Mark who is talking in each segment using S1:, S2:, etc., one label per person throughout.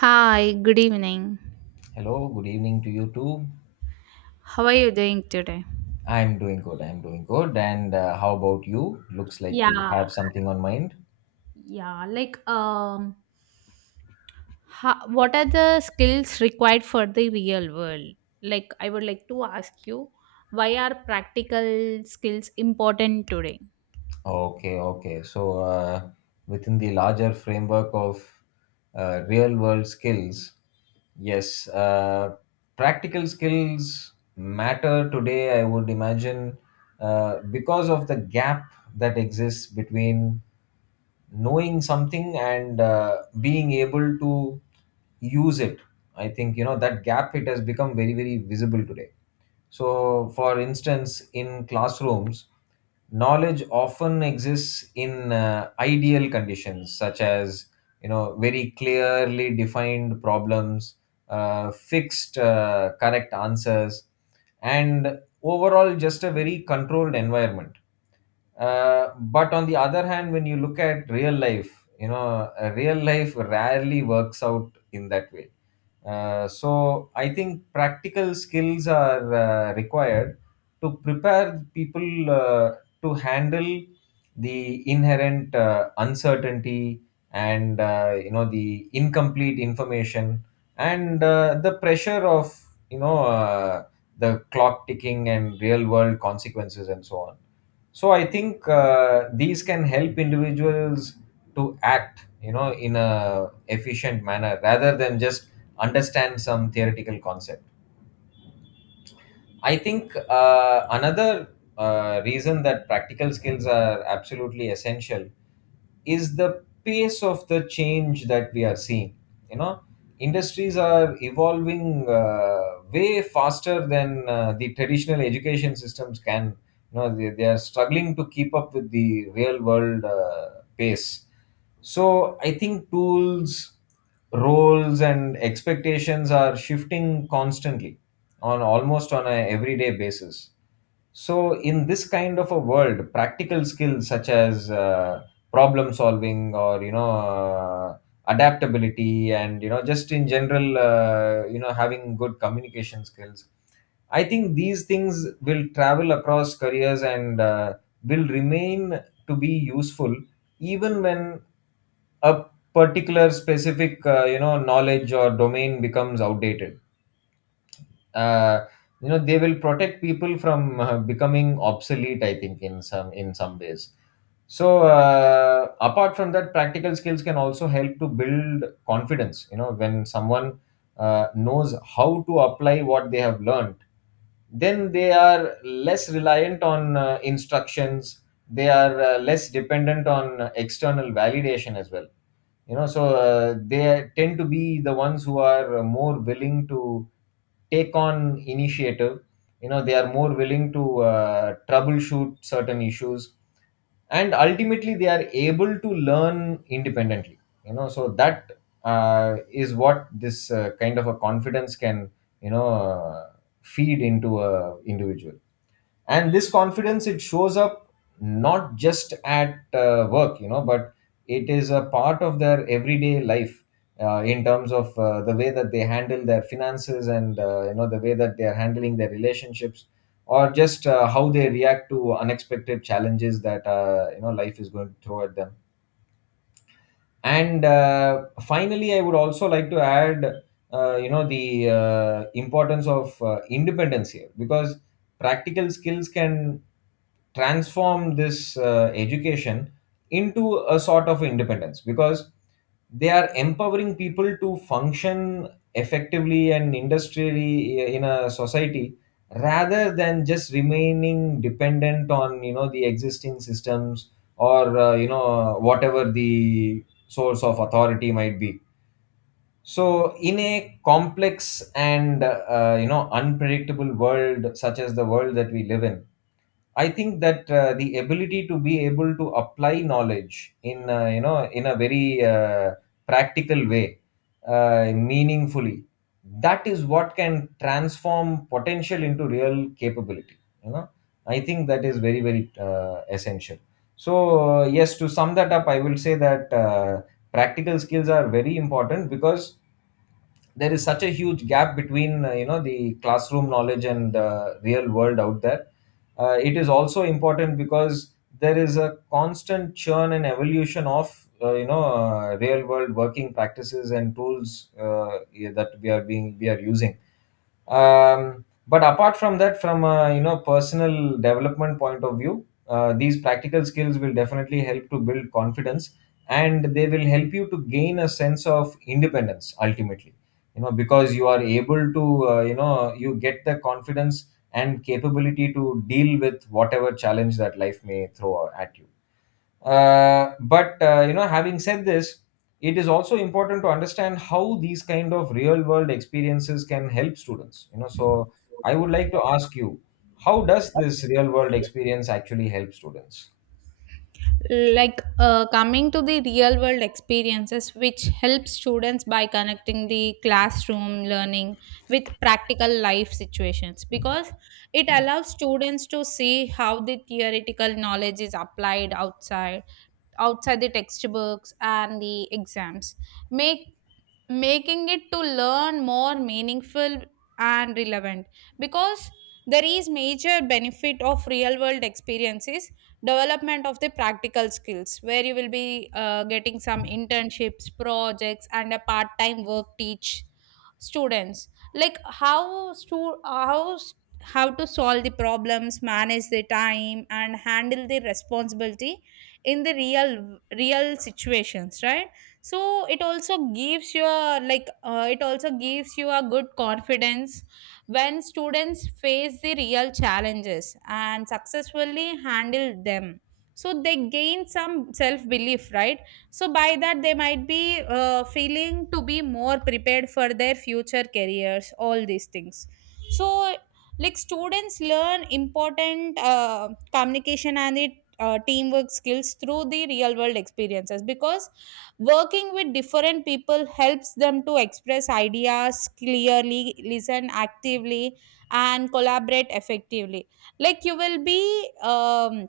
S1: Hi, good evening.
S2: Hello, good evening to you too.
S1: How are you doing today?
S2: I'm doing good. I'm doing good. And how about you? Looks like you
S1: Yeah,
S2: have something on mind.
S1: yeah. Like, um, what are the skills required for the real world? Like, I would like to ask you, why are practical skills important today?
S2: Okay, okay. So, within the larger framework of real world skills, yes, practical skills matter today, I would imagine, because of the gap that exists between knowing something and being able to use it. I think, you know, that gap, it has become very visible today. So for instance, in classrooms, knowledge often exists in ideal conditions, such as, you know, very clearly defined problems, fixed correct answers, and overall just a very controlled environment. But on the other hand, when you look at real life, you know, real life rarely works out in that way. So I think practical skills are required to prepare people to handle the inherent uncertainty and, you know, the incomplete information, and the pressure of, you know uh, the clock ticking and real world consequences, and so on. So I think these can help individuals to act, you know, in a efficient manner, rather than just understand some theoretical concept. I think another reason that practical skills are absolutely essential is the pace of the change that we are seeing. You know, industries are evolving way faster than the traditional education systems can. You know, they are struggling to keep up with the real world pace. So I think tools, roles, and expectations are shifting constantly, on almost on a everyday basis. So, in this kind of a world, practical skills such as problem solving, or, you know, adaptability, and, you know, just in general, you know, having good communication skills, I think these things will travel across careers and will remain to be useful even when a particular specific you know knowledge or domain becomes outdated. uh, you know, they will protect people from becoming obsolete, I think, in some ways. So apart from that, practical skills can also help to build confidence. You know, when someone knows how to apply what they have learned, then they are less reliant on instructions. They are less dependent on external validation as well. You know, so they tend to be the ones who are more willing to take on initiative. You know, they are more willing to troubleshoot certain issues, and ultimately they are able to learn independently. You know, so that is what this kind of a confidence can, you know uh, feed into a individual. And this confidence, it shows up not just at work, you know, but it is a part of their everyday life, in terms of the way that they handle their finances, and, you know, the way that they are handling their relationships, or just how they react to unexpected challenges that, you know, life is going to throw at them. And finally, I would also like to add you know the importance of independence here, because practical skills can transform this education into a sort of independence, because they are empowering people to function effectively and industrially in a society, rather than just remaining dependent on, you know, the existing systems, or, you know, whatever the source of authority might be. So in a complex and, you know, unpredictable world, such as the world that we live in, I think that the ability to be able to apply knowledge in, you know, in a very practical way, meaningfully, that is what can transform potential into real capability. You know, I think that is very essential. So yes, to sum that up, I will say that practical skills are very important because there is such a huge gap between, you know, the classroom knowledge and the real world out there. It is also important because there is a constant churn and evolution of, you know, real world working practices and tools. Yeah, that we are using. But apart from that, from a, you know, personal development point of view, these practical skills will definitely help to build confidence, and they will help you to gain a sense of independence ultimately. You know, because you are able to, you know, you get the confidence and capability to deal with whatever challenge that life may throw at you. But you know, having said this, it is also important to understand how these kind of real world experiences can help students. I would like to ask you, how does this real world experience actually help students?
S1: Coming to the real world experiences which help students by connecting the classroom learning with practical life situations, because it allows students to see how the theoretical knowledge is applied outside outside the textbooks and the exams, make making it to learn more meaningful and relevant, because there is major benefit of real world experiences. Development of the practical skills, where you will be getting some internships, projects and a part time work, teach students like how stu- how s- how to solve the problems, manage the time and handle the responsibility in the real situations, right? So it also gives you a it also gives you a good confidence. When students face the real challenges and successfully handle them, so they gain some self belief, right? So by that they might be feeling to be more prepared for their future careers, all these things. So, like, students learn important communication and the teamwork skills through the real world experiences, because working with different people helps them to express ideas clearly, listen actively, and collaborate effectively. Like, um,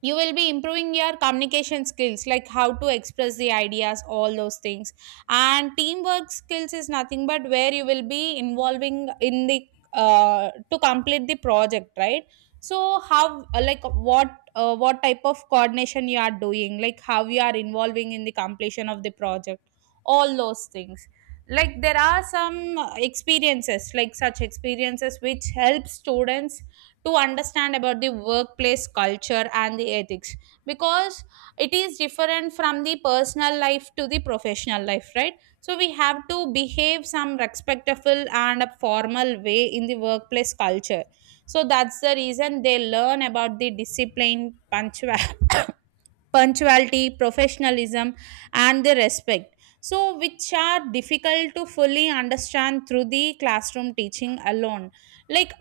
S1: you will be improving your communication skills, like how to express the ideas, all those things. And teamwork skills is nothing but where you will be involving in the to complete the project, right? So how, uh, like what type of coordination you are doing, like how you are involving in the completion of the project, all those things. Like there are some experiences, like such experiences which help students to understand about the workplace culture and the ethics, because it is different from the personal life to the professional life, right? So we have to behave some respectful and a formal way in the workplace culture. So that's the reason they learn about the discipline punctuality punctuality, professionalism, and the respect. So, which are difficult to fully understand through the classroom teaching alone. Like,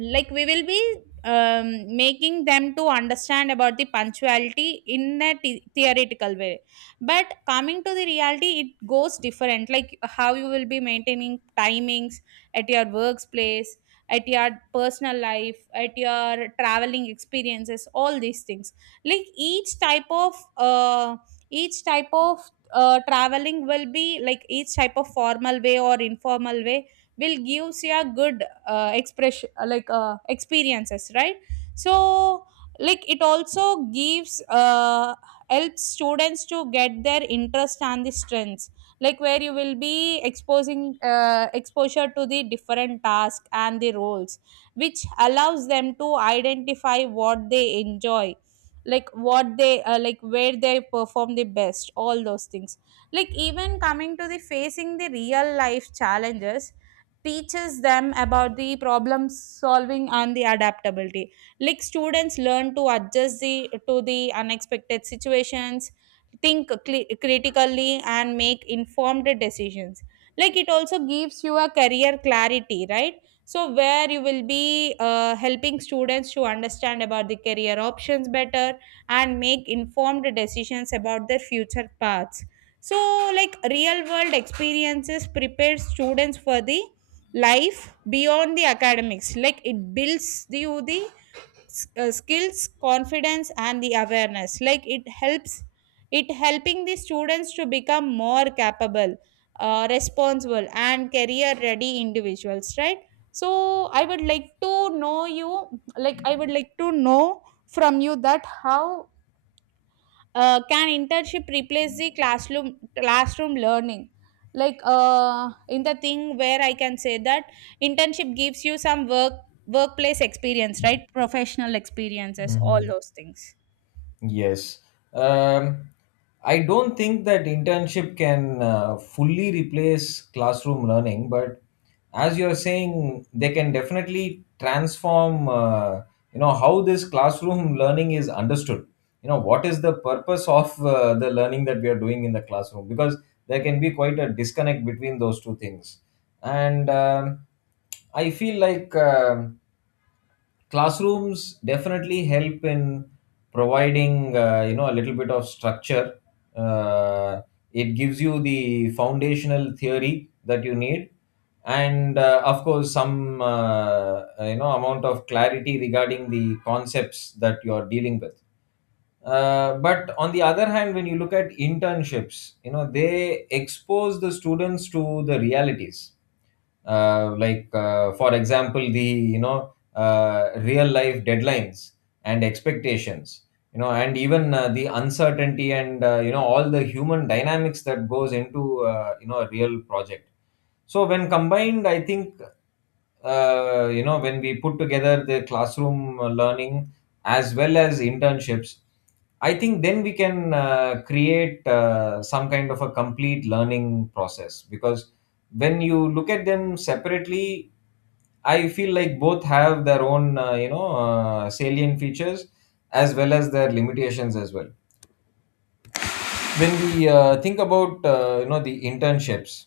S1: like we will be making them to understand about the punctuality in a theoretical way. But coming to the reality, it goes different. Like how you will be maintaining timings at your workplace, at your personal life, at your traveling experiences, all these things. Like each type of traveling will be like each type of formal way or informal way, will gives you a good expression like experiences, right? So like it also gives helps students to get their interest and the strengths, like where you will be exposing exposure to the different tasks and the roles, which allows them to identify what they enjoy, like what they like where they perform the best, all those things. Like even coming to the facing the real life challenges teaches them about the problem solving and the adaptability. Like students learn to adjust the to the unexpected situations, think cli critically and make informed decisions. Like it also gives you a career clarity, right? So where you will be helping students to understand about the career options better and make informed decisions about their future paths. So, like real world experiences prepare students for the life beyond the academics, like it builds the, skills, confidence and the awareness. Like it helps it helping the students to become more capable, responsible and career ready individuals, right? So I would like to know from you that how can internship replace the classroom learning, like, in the thing where I can say that internship gives you some workplace experience, right? Professional experiences, all
S2: Mhm.
S1: those things.
S2: Yes. Um, I don't think that internship can fully replace classroom learning, but as you're saying, they can definitely transform, you know, how this classroom learning is understood. You know, what is the purpose of the learning that we are doing in the classroom? Because there can be quite a disconnect between those two things. And I feel like. Classrooms definitely help in providing, you know, a little bit of structure. uh, it gives you the foundational theory that you need, and of course some, you know, amount of clarity regarding the concepts that you are dealing with. But on the other hand, when you look at internships, you know, they expose the students to the realities, for example, the, real life deadlines and expectations, you know, and even the uncertainty, and, you know, all the human dynamics that goes into, you know, a real project. So when combined, I think you know, when we put together the classroom learning as well as internships, I think then we can create some kind of a complete learning process. Because when you look at them separately, I feel like both have their own, salient features, as well as their limitations as well. When we think about, you know, the internships,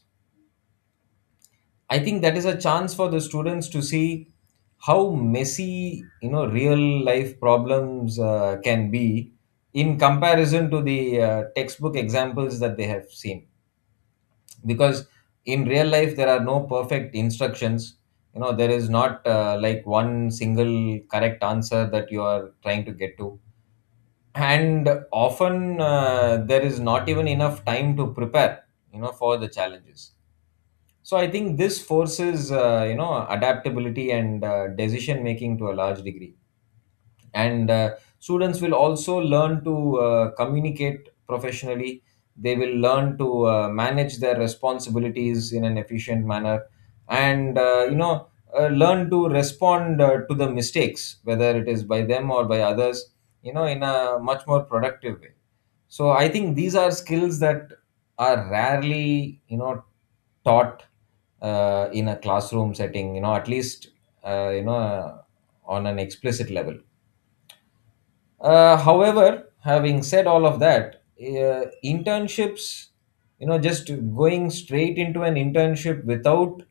S2: I think that is a chance for the students to see how messy, you know, real life problems can be, in comparison to the textbook examples that they have seen. Because in real life there are no perfect instructions. You know, there is not like one single correct answer that you are trying to get to, and often there is not even enough time to prepare, you know, for the challenges. So I think this forces, you know, adaptability and decision making, to a large degree. And students will also learn to communicate professionally. They will learn to manage their responsibilities in an efficient manner, and, learn to respond to the mistakes, whether it is by them or by others, you know, in a much more productive way. So I think these are skills that are rarely, you know, taught in a classroom setting, you know, at least uh, you know uh, on an explicit level. However, having said all of that, internships, you know, just going straight into an internship without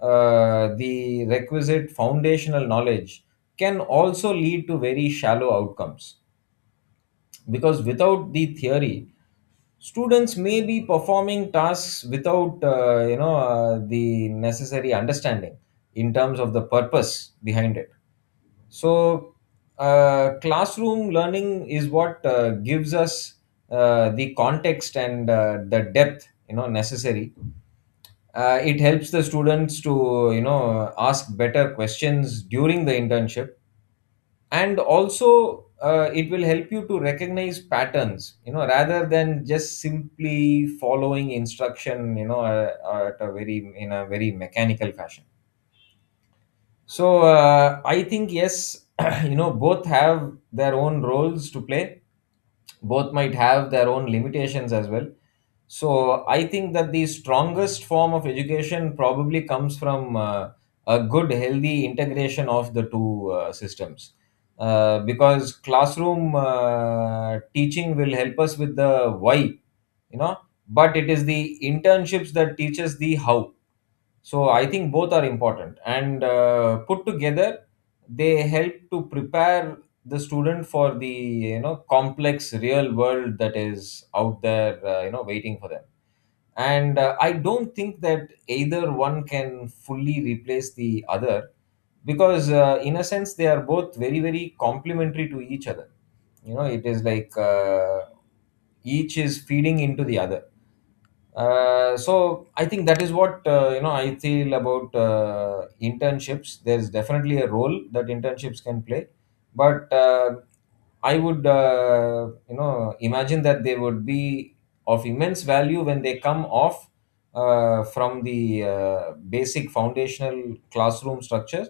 S2: the requisite foundational knowledge can also lead to very shallow outcomes. Because without the theory, students may be performing tasks without, the necessary understanding in terms of the purpose behind it. So, classroom learning is what gives us the context and the depth, you know, necessary. It helps the students to, you know, ask better questions during the internship, and also it will help you to recognize patterns, you know, rather than just simply following instruction, you know, at a very in a very mechanical fashion. So I think yes, you know, both have their own roles to play. Both might have their own limitations as well. So I think that the strongest form of education probably comes from a good, healthy integration of the two systems. Because classroom teaching will help us with the why, you know, but it is the internships that teaches the how. So I think both are important, and put together, they help to prepare the student for the, you know, complex real world that is out there, you know, waiting for them. And I don't think that either one can fully replace the other, because in a sense they are both very complementary to each other. You know, it is like each is feeding into the other. So I think that is what, you know, I feel about internships. There's definitely a role that internships can play, but I would imagine that they would be of immense value when they come off from the basic foundational classroom structures,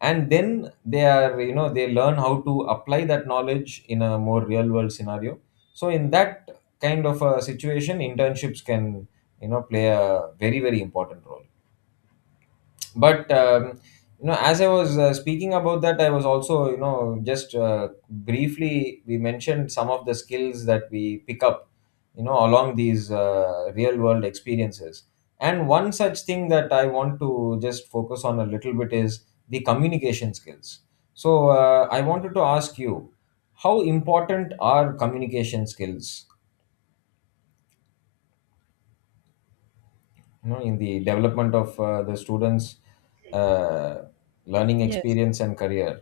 S2: and then they are you know they learn how to apply that knowledge in a more real world scenario. So in that kind of a situation, internships can play a very very important role, but as I was speaking about that, I was also just briefly, we mentioned some of the skills that we pick up along these real world experiences. And one such thing that I want to just focus on a little bit is the communication skills. So I wanted to ask you, how important are communication skills in the development of the students uh, learning
S1: Yes.
S2: experience and career?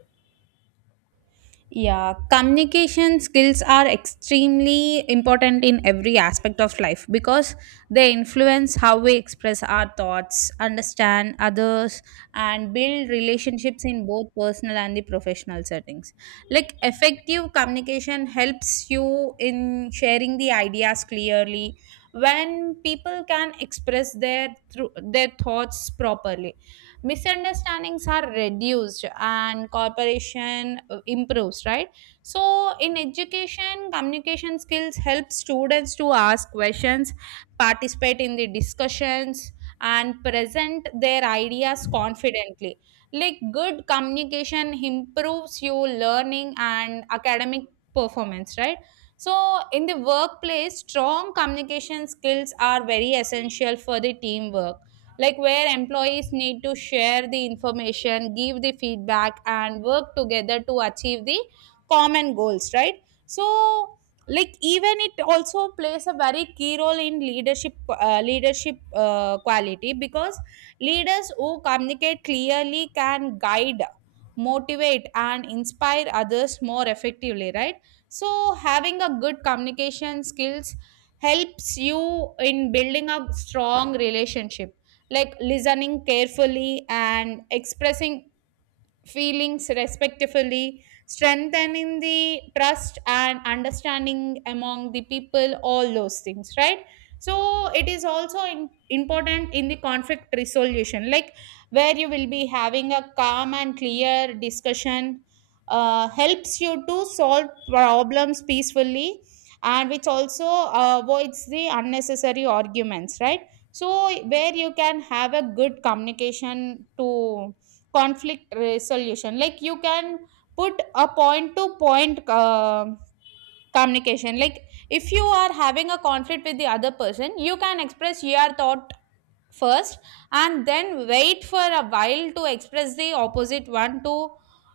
S1: Yeah, communication skills are extremely important in every aspect of life, because they influence how we express our thoughts, understand others, and build relationships in both personal and the professional settings. Like effective communication helps you in sharing the ideas clearly. When people can express their through their thoughts properly, misunderstandings are reduced and cooperation improves, right? So in education, communication skills help students to ask questions, participate in the discussions, and present their ideas confidently. Like good communication improves your learning and academic performance, right? So in the workplace, strong communication skills are very essential for the teamwork, like where employees need to share the information, give the feedback, and work together to achieve the common goals, right? So, like, even it also plays a very key role in leadership quality, because leaders who communicate clearly can guide, motivate and inspire others more effectively, right? So having a good communication skills helps you in building a strong relationship, like listening carefully and expressing feelings respectively, strengthening the trust and understanding among the people, all those things, right? So it is also in, important in the conflict resolution, like where you will be having a calm and clear discussion helps you to solve problems peacefully, and which also avoids the unnecessary arguments, right? So where you can have a good communication to conflict resolution, like you can put a point to point communication. Like if you are having a conflict with the other person, you can express your thought first, and then wait for a while to express the opposite one to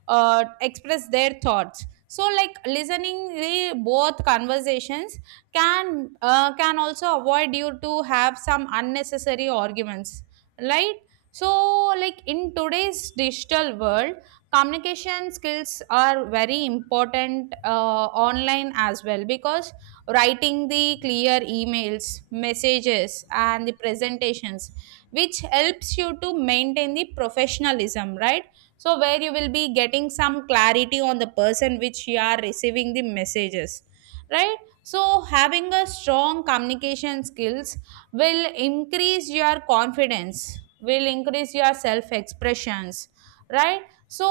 S1: express their thoughts. So like listening the both conversations can also avoid you to have some unnecessary arguments, right? So like in today's digital world, communication skills are very important online as well, because writing the clear emails, messages and the presentations, which helps you to maintain the professionalism, right? So where you will be getting some clarity on the person which you are receiving the messages, right? So having a strong communication skills will increase your confidence, will increase your self expressions, right? So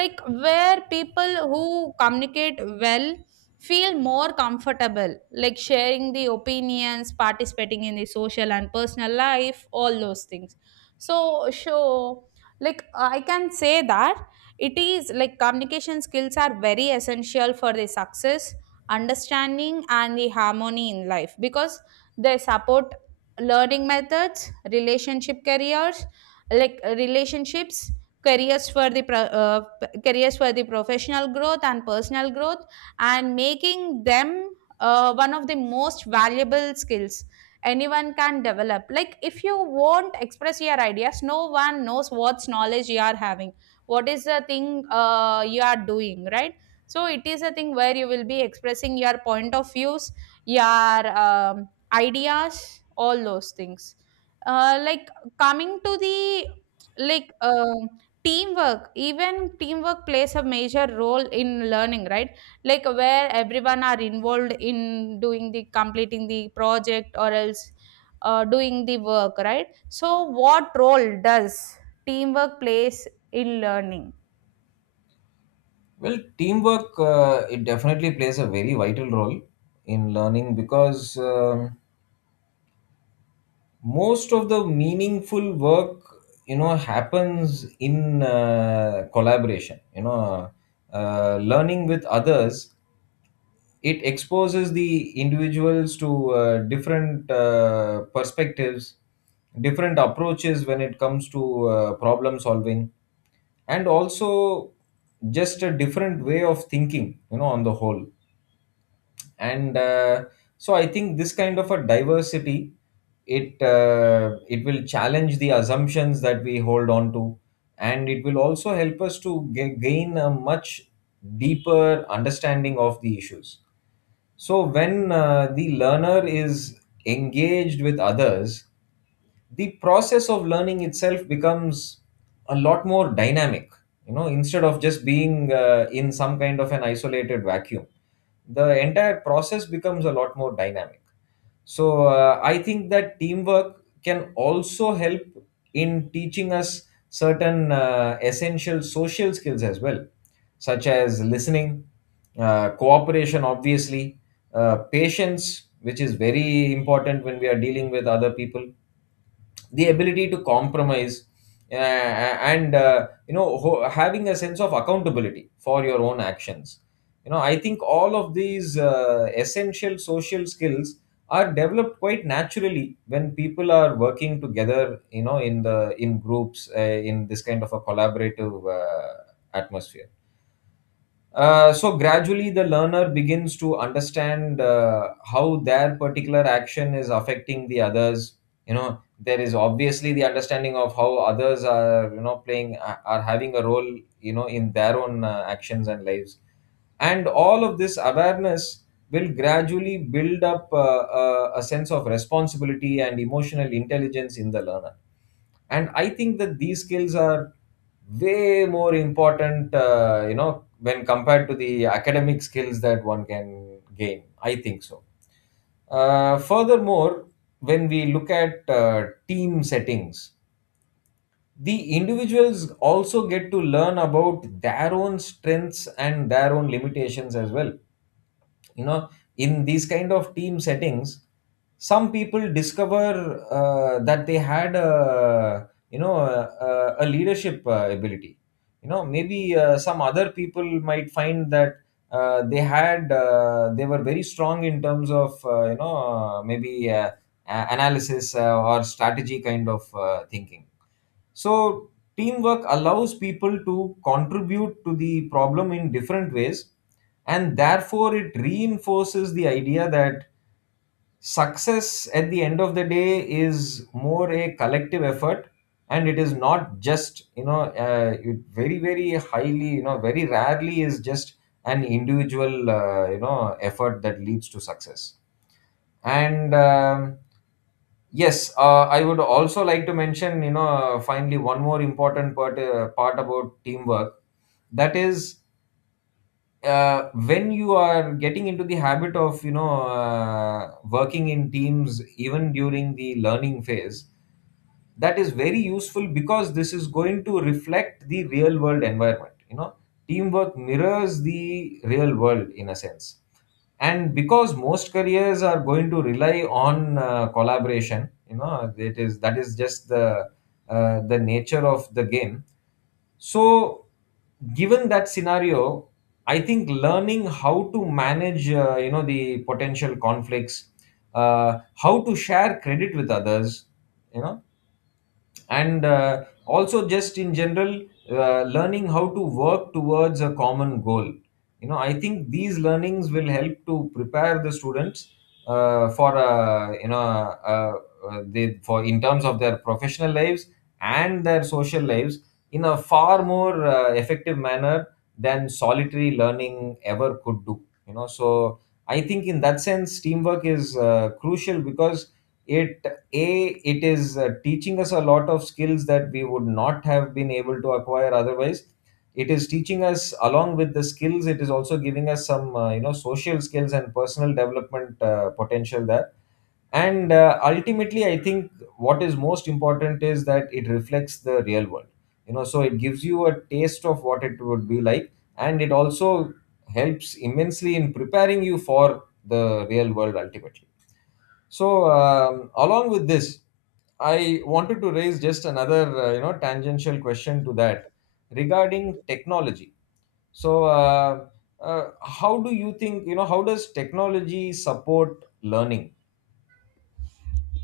S1: like where people who communicate well feel more comfortable, like sharing the opinions, participating in the social and personal life, all those things. So, like I can say that it is like communication skills are very essential for the success, understanding and the harmony in life, because they support learning methods, relationship careers, like relationships, careers for the careers for the professional growth and personal growth, and making them one of the most valuable skills anyone can develop. Like if you won't express your ideas, no one knows what's knowledge you are having, what is the thing you are doing, right? So it is a thing where you will be expressing your point of views, your ideas, all those things. Like coming to the like Teamwork, even teamwork plays a major role in learning, right? Like where everyone are involved in doing the completing the project, or else doing the work, right? So what role does teamwork plays in learning?
S2: Well, teamwork, it definitely plays a very vital role in learning, because most of the meaningful work happens in collaboration. Learning with others, it exposes the individuals to different perspectives, different approaches when it comes to problem solving, and also just a different way of thinking on the whole. And so I think this kind of a diversity, it will challenge the assumptions that we hold on to, and it will also help us to gain a much deeper understanding of the issues. So, when the learner is engaged with others, the process of learning itself becomes a lot more dynamic. Instead of just being in some kind of an isolated vacuum, the entire process becomes a lot more dynamic. So I think that teamwork can also help in teaching us certain essential social skills as well, such as listening, cooperation, obviously, patience, which is very important when we are dealing with other people, the ability to compromise, and having a sense of accountability for your own actions. I think all of these essential social skills are developed quite naturally when people are working together, in groups, in this kind of a collaborative atmosphere. So gradually the learner begins to understand how their particular action is affecting the others. There is obviously the understanding of how others are playing are having a role in their own actions and lives. And all of this awareness will gradually build up a sense of responsibility and emotional intelligence in the learner. And I think that these skills are way more important, when compared to the academic skills that one can gain. I think so. Furthermore, when we look at team settings, the individuals also get to learn about their own strengths and their own limitations as well. You know in these kind of team settings, some people discover that they had a leadership ability. Maybe some other people might find that they were very strong in terms of maybe analysis, or strategy kind of thinking. So, teamwork allows people to contribute to the problem in different ways, and therefore, it reinforces the idea that success at the end of the day is more a collective effort, and it is not just it very very highly you know very rarely is just an individual effort that leads to success. And, yes, I would also like to mention, finally, one more important part about teamwork. That is, when you are getting into the habit of working in teams, even during the learning phase, that is very useful, because this is going to reflect the real world environment. Teamwork mirrors the real world in a sense, and because most careers are going to rely on collaboration. You know it is that is just the nature of the game. So given that scenario, I think learning how to manage the potential conflicts, how to share credit with others, you know and also just in general, learning how to work towards a common goal. I think these learnings will help to prepare the students for you know they for in terms of their professional lives and their social lives, in a far more effective manner than solitary learning ever could do. So I think in that sense, teamwork is crucial, because it it is teaching us a lot of skills that we would not have been able to acquire otherwise. It is teaching us, along with the skills, it is also giving us some social skills and personal development potential there. And ultimately, I think what is most important is that it reflects the real world. So it gives you a taste of what it would be like, and it also helps immensely in preparing you for the real world ultimately. So, along with this, I wanted to raise just another tangential question to that, regarding technology. So how do you think you know how does technology support learning?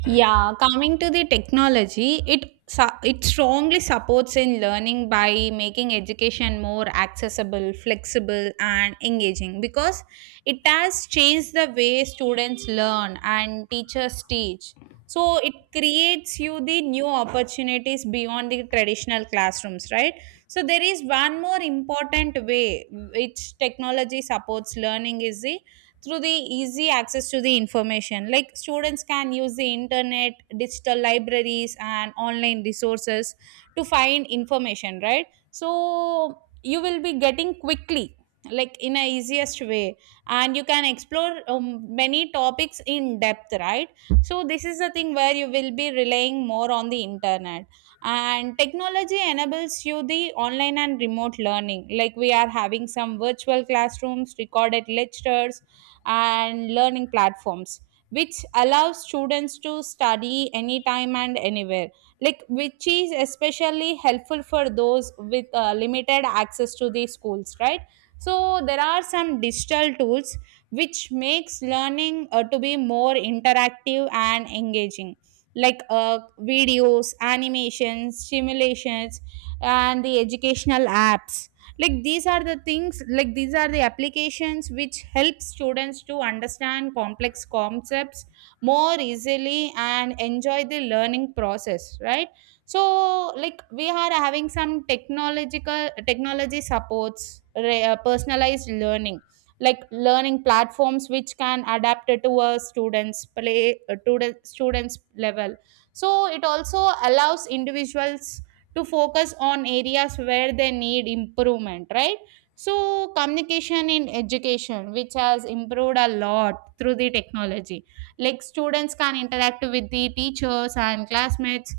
S1: Yeah, coming to the technology, it it strongly supports in learning by making education more accessible, flexible, and engaging, because it has changed the way students learn and teachers teach. So it creates you the new opportunities beyond the traditional classrooms, right? So there is one more important way which technology supports learning is the through the easy access to the information. Like students can use the internet, digital libraries, and online resources to find information, right? So you will be getting quickly, like in a easiest way, and you can explore many topics in depth, right? So this is the thing where you will be relying more on the internet. And technology enables you the online and remote learning, like we are having some virtual classrooms, recorded lectures and learning platforms, which allows students to study anytime and anywhere, like which is especially helpful for those with limited access to the schools, right? So there are some digital tools which makes learning to be more interactive and engaging, like videos, animations, simulations and the educational apps. Like these are the things, like these are the applications which help students to understand complex concepts more easily and enjoy the learning process, right? So like we are having some technological technology supports personalized learning, like learning platforms which can adapt it to a students play to the students level. So it also allows individuals to focus on areas where they need improvement, right? So communication in education, which has improved a lot through the technology, like students can interact with the teachers and classmates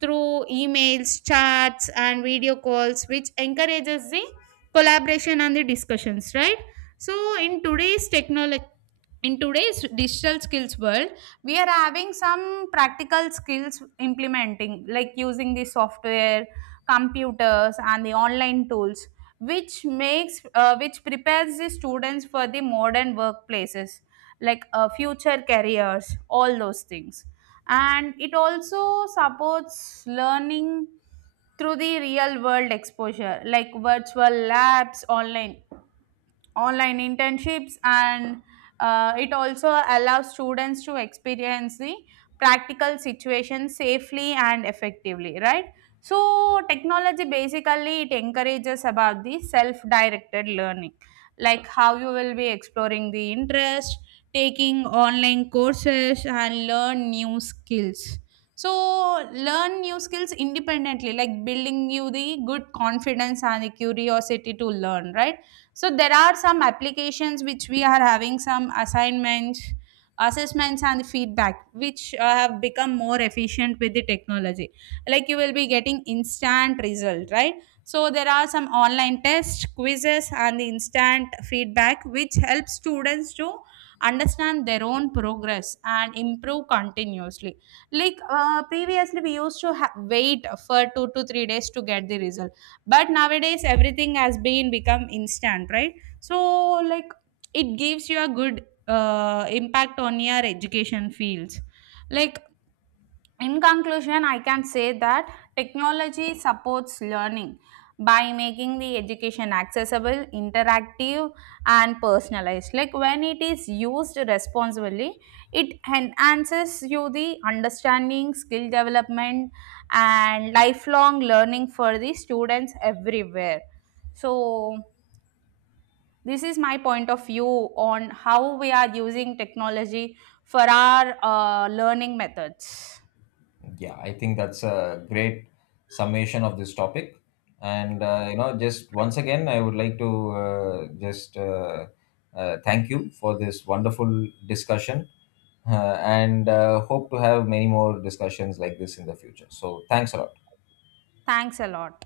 S1: through emails, chats and video calls, which encourages the collaboration and the discussions, right? So in today's technology, in today's digital skills world, we are having some practical skills implementing, like using the software, computers and the online tools, which makes which prepares the students for the modern workplaces, like future careers, all those things. And it also supports learning through the real world exposure, like virtual labs, online internships, and it also allows students to experience the practical situation safely and effectively, right? So technology basically it encourages about the self directed learning, like how you will be exploring the interest, taking online courses and learn new skills, so learn new skills independently, like building you the good confidence and the curiosity to learn, right? So there are some applications which we are having some assignments, assessments and feedback, which have become more efficient with the technology, like you will be getting instant result, right? So there are some online tests, quizzes and the instant feedback which helps students to understand their own progress and improve continuously. Like previously we used to wait for 2 to 3 days to get the result, but nowadays everything has been become instant, right? So like it gives you a good impact on your education fields. Like in conclusion, I can say that technology supports learning by making the education accessible, interactive, and personalized. Like when it is used responsibly, it enhances you the understanding, skill development, and lifelong learning for the students everywhere. So, this is my point of view on how we are using technology for our learning methods.
S2: Yeah, I think that's a great summation of this topic. And, just once again, I would like to just thank you for this wonderful discussion, and hope to have many more discussions like this in the future. So, thanks a lot.
S1: Thanks a lot.